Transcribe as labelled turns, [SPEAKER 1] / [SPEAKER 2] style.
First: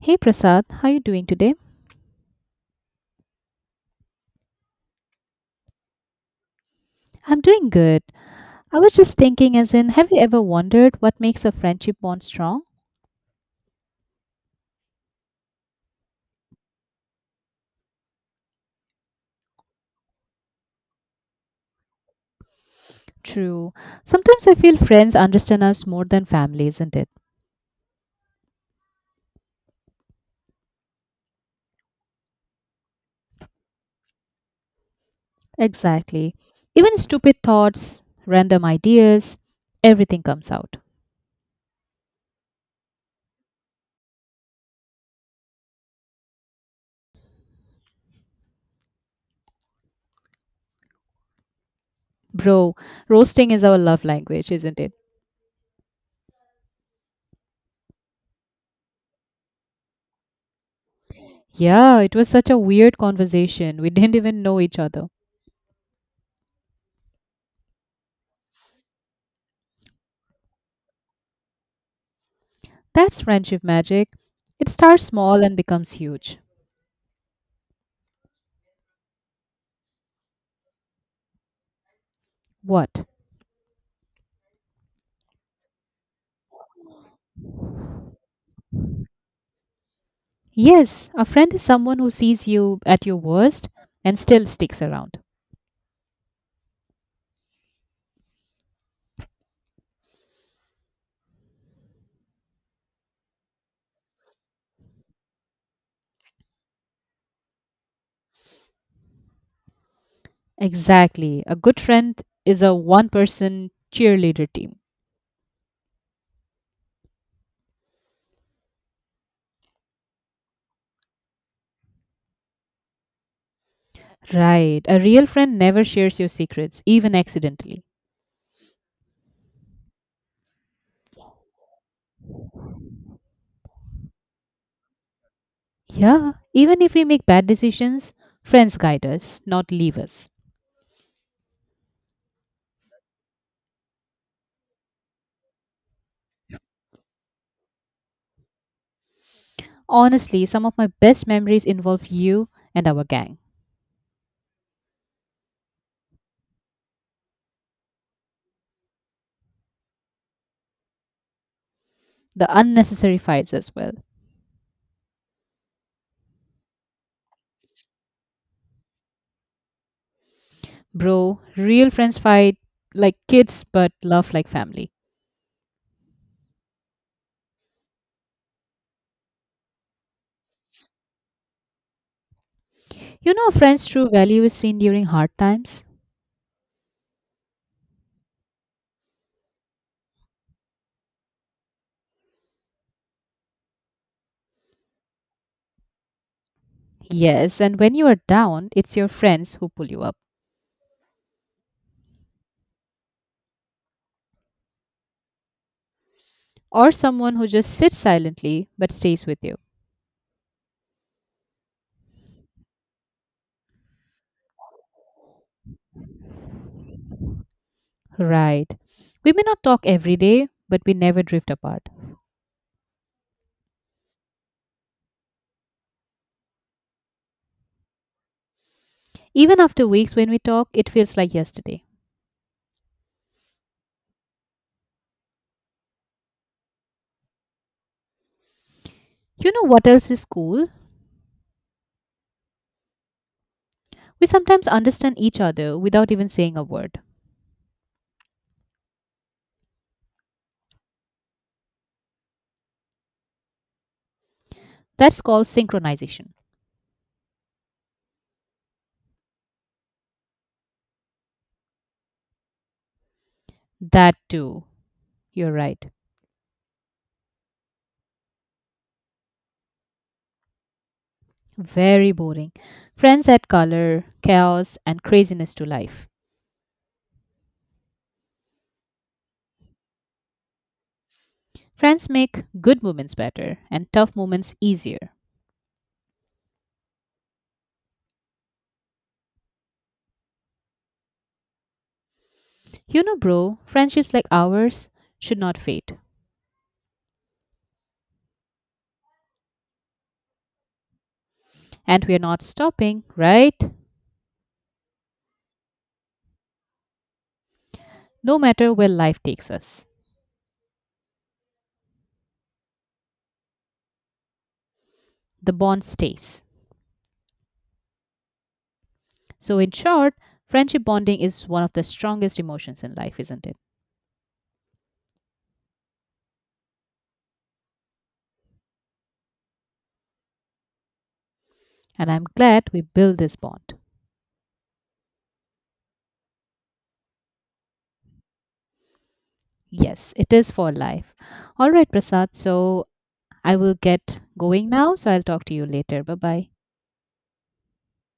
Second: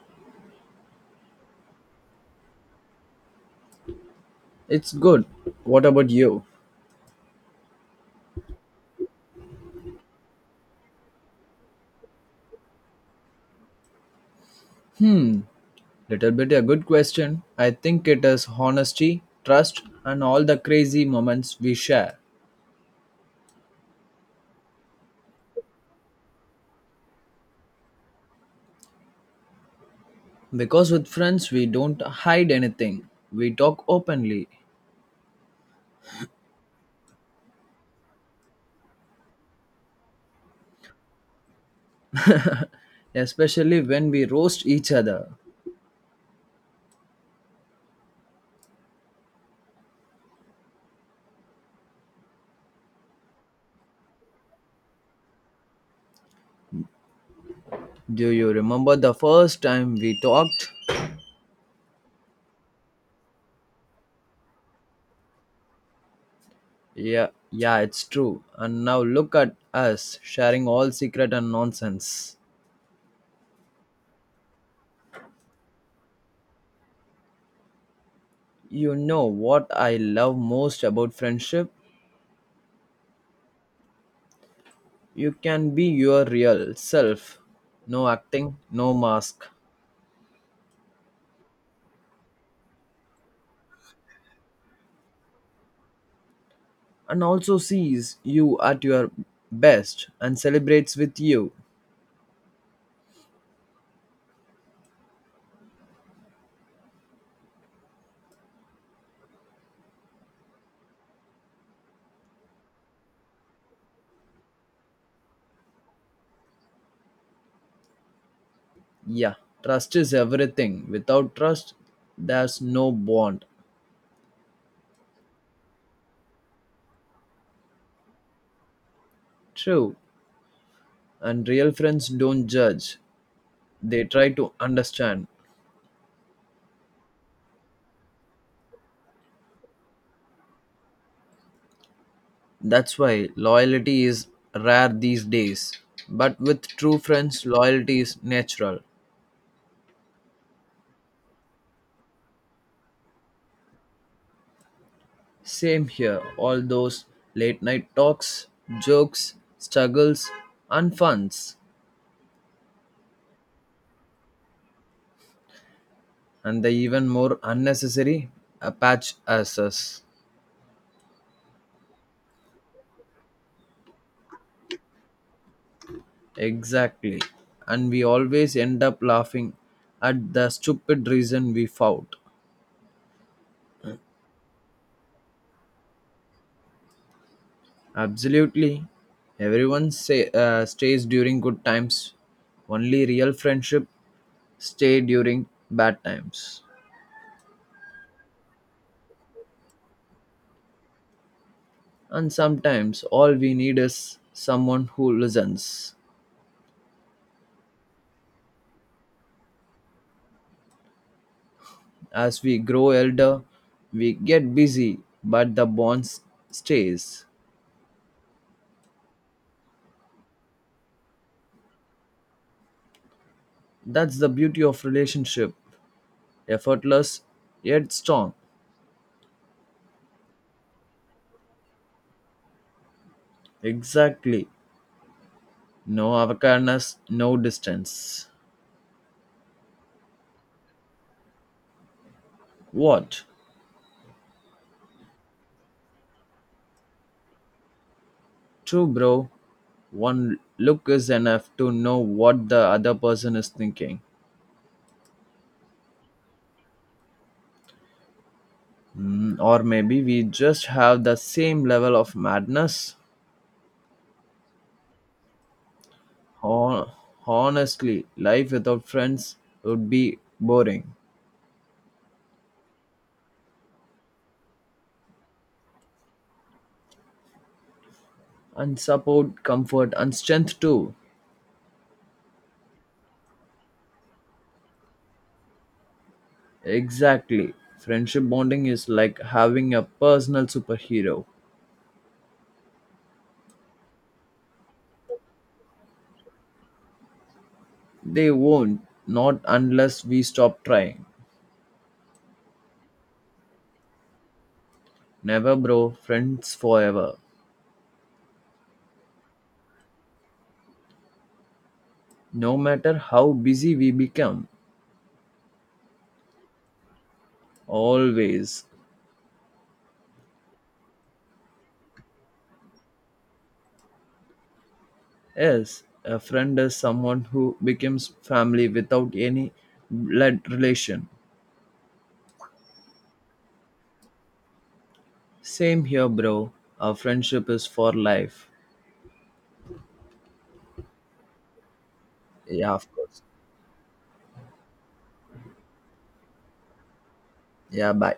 [SPEAKER 1] Hey Prasad, how you doing today?
[SPEAKER 2] It's good. What about you?
[SPEAKER 1] I'm doing good. I was just thinking, as in, have you ever wondered what makes a friendship bond strong?
[SPEAKER 2] Hmm, little bit a good question. I think it is honesty, trust, and all the crazy moments we share.
[SPEAKER 1] True. Sometimes I feel friends understand us more than family, isn't it?
[SPEAKER 2] Because with friends, we don't hide anything, we talk openly,
[SPEAKER 1] Exactly. Even stupid thoughts, random ideas, everything comes out.
[SPEAKER 2] especially when we roast each other.
[SPEAKER 1] Bro, roasting is our love language, isn't it?
[SPEAKER 2] Do you remember the first time we talked?
[SPEAKER 1] Yeah, it was such a weird conversation. We didn't even know each other.
[SPEAKER 2] Yeah, yeah, it's true. And now look at us sharing all secret and nonsense.
[SPEAKER 1] That's friendship magic. It starts small and becomes huge.
[SPEAKER 2] You know what I love most about friendship?
[SPEAKER 1] What?
[SPEAKER 2] You can be your real self, no acting, no mask,
[SPEAKER 1] Yes, a friend is someone who sees you at your worst and still sticks around.
[SPEAKER 2] and also sees you at your best and celebrates with you.
[SPEAKER 1] Exactly. A good friend is a one person cheerleader team.
[SPEAKER 2] Yeah, trust is everything. Without trust, there's no bond.
[SPEAKER 1] Right. A real friend never shares your secrets, even accidentally.
[SPEAKER 2] True, and real friends don't judge, they try to understand.
[SPEAKER 1] Yeah. Even if we make bad decisions, friends guide us, not leave us.
[SPEAKER 2] That's why loyalty is rare these days. But with true friends, loyalty is natural.
[SPEAKER 1] Honestly, some of my best memories involve you and our gang.
[SPEAKER 2] Same here. All those late night talks, jokes, struggles, and funs,
[SPEAKER 1] The unnecessary fights as well.
[SPEAKER 2] and the even more unnecessary Apache us.
[SPEAKER 1] Bro, real friends fight like kids but love like family.
[SPEAKER 2] Exactly. And we always end up laughing at the stupid reason we fought.
[SPEAKER 1] You know, a friend's true value is seen during hard times.
[SPEAKER 2] Absolutely. Everyone say stays during good times. Only real friendship stay during bad times.
[SPEAKER 1] Yes, and when you are down, it's your friends who pull you up,
[SPEAKER 2] And sometimes all we need is someone who listens.
[SPEAKER 1] or someone who just sits silently but stays with you.
[SPEAKER 2] As we grow elder, we get busy, but the bonds stays.
[SPEAKER 1] Right. We may not talk every day, but we never drift apart.
[SPEAKER 2] That's the beauty of relationship. Effortless yet strong.
[SPEAKER 1] Even after weeks when we talk, it feels like yesterday.
[SPEAKER 2] Exactly. No avocadness, no distance.
[SPEAKER 1] You know what else is cool?
[SPEAKER 2] What?
[SPEAKER 1] We sometimes understand each other without even saying a word.
[SPEAKER 2] True, bro. One look is enough to know what the other person is thinking.
[SPEAKER 1] That's called synchronization.
[SPEAKER 2] Mm, or maybe we just have the same level of madness.
[SPEAKER 1] That too. You're right.
[SPEAKER 2] Hon- Honestly, life without friends would be boring.
[SPEAKER 1] Very boring. Friends add color, chaos, and craziness to life.
[SPEAKER 2] And support, comfort, and strength too.
[SPEAKER 1] Friends make good moments better and tough moments easier.
[SPEAKER 2] Exactly. Friendship bonding is like having a personal superhero.
[SPEAKER 1] You know, bro, friendships like ours should not fade.
[SPEAKER 2] They won't, not unless we stop trying.
[SPEAKER 1] And we are not stopping, right?
[SPEAKER 2] Never, bro, friends forever.
[SPEAKER 1] No matter where life takes us,
[SPEAKER 2] No matter how busy we become,
[SPEAKER 1] the bond stays.
[SPEAKER 2] always.
[SPEAKER 1] So, in short, friendship bonding is one of the strongest emotions in life, isn't it?
[SPEAKER 2] Yes, a friend is someone who becomes family without any blood relation.
[SPEAKER 1] And I'm glad we built this bond.
[SPEAKER 2] Same here, bro. Our friendship is for life.
[SPEAKER 1] Yes, it is for life. All right, Prasad.
[SPEAKER 2] Yeah,
[SPEAKER 1] So,
[SPEAKER 2] of course.
[SPEAKER 1] I will get going now. So, I'll talk to you later. Bye bye.
[SPEAKER 2] Yeah, bye.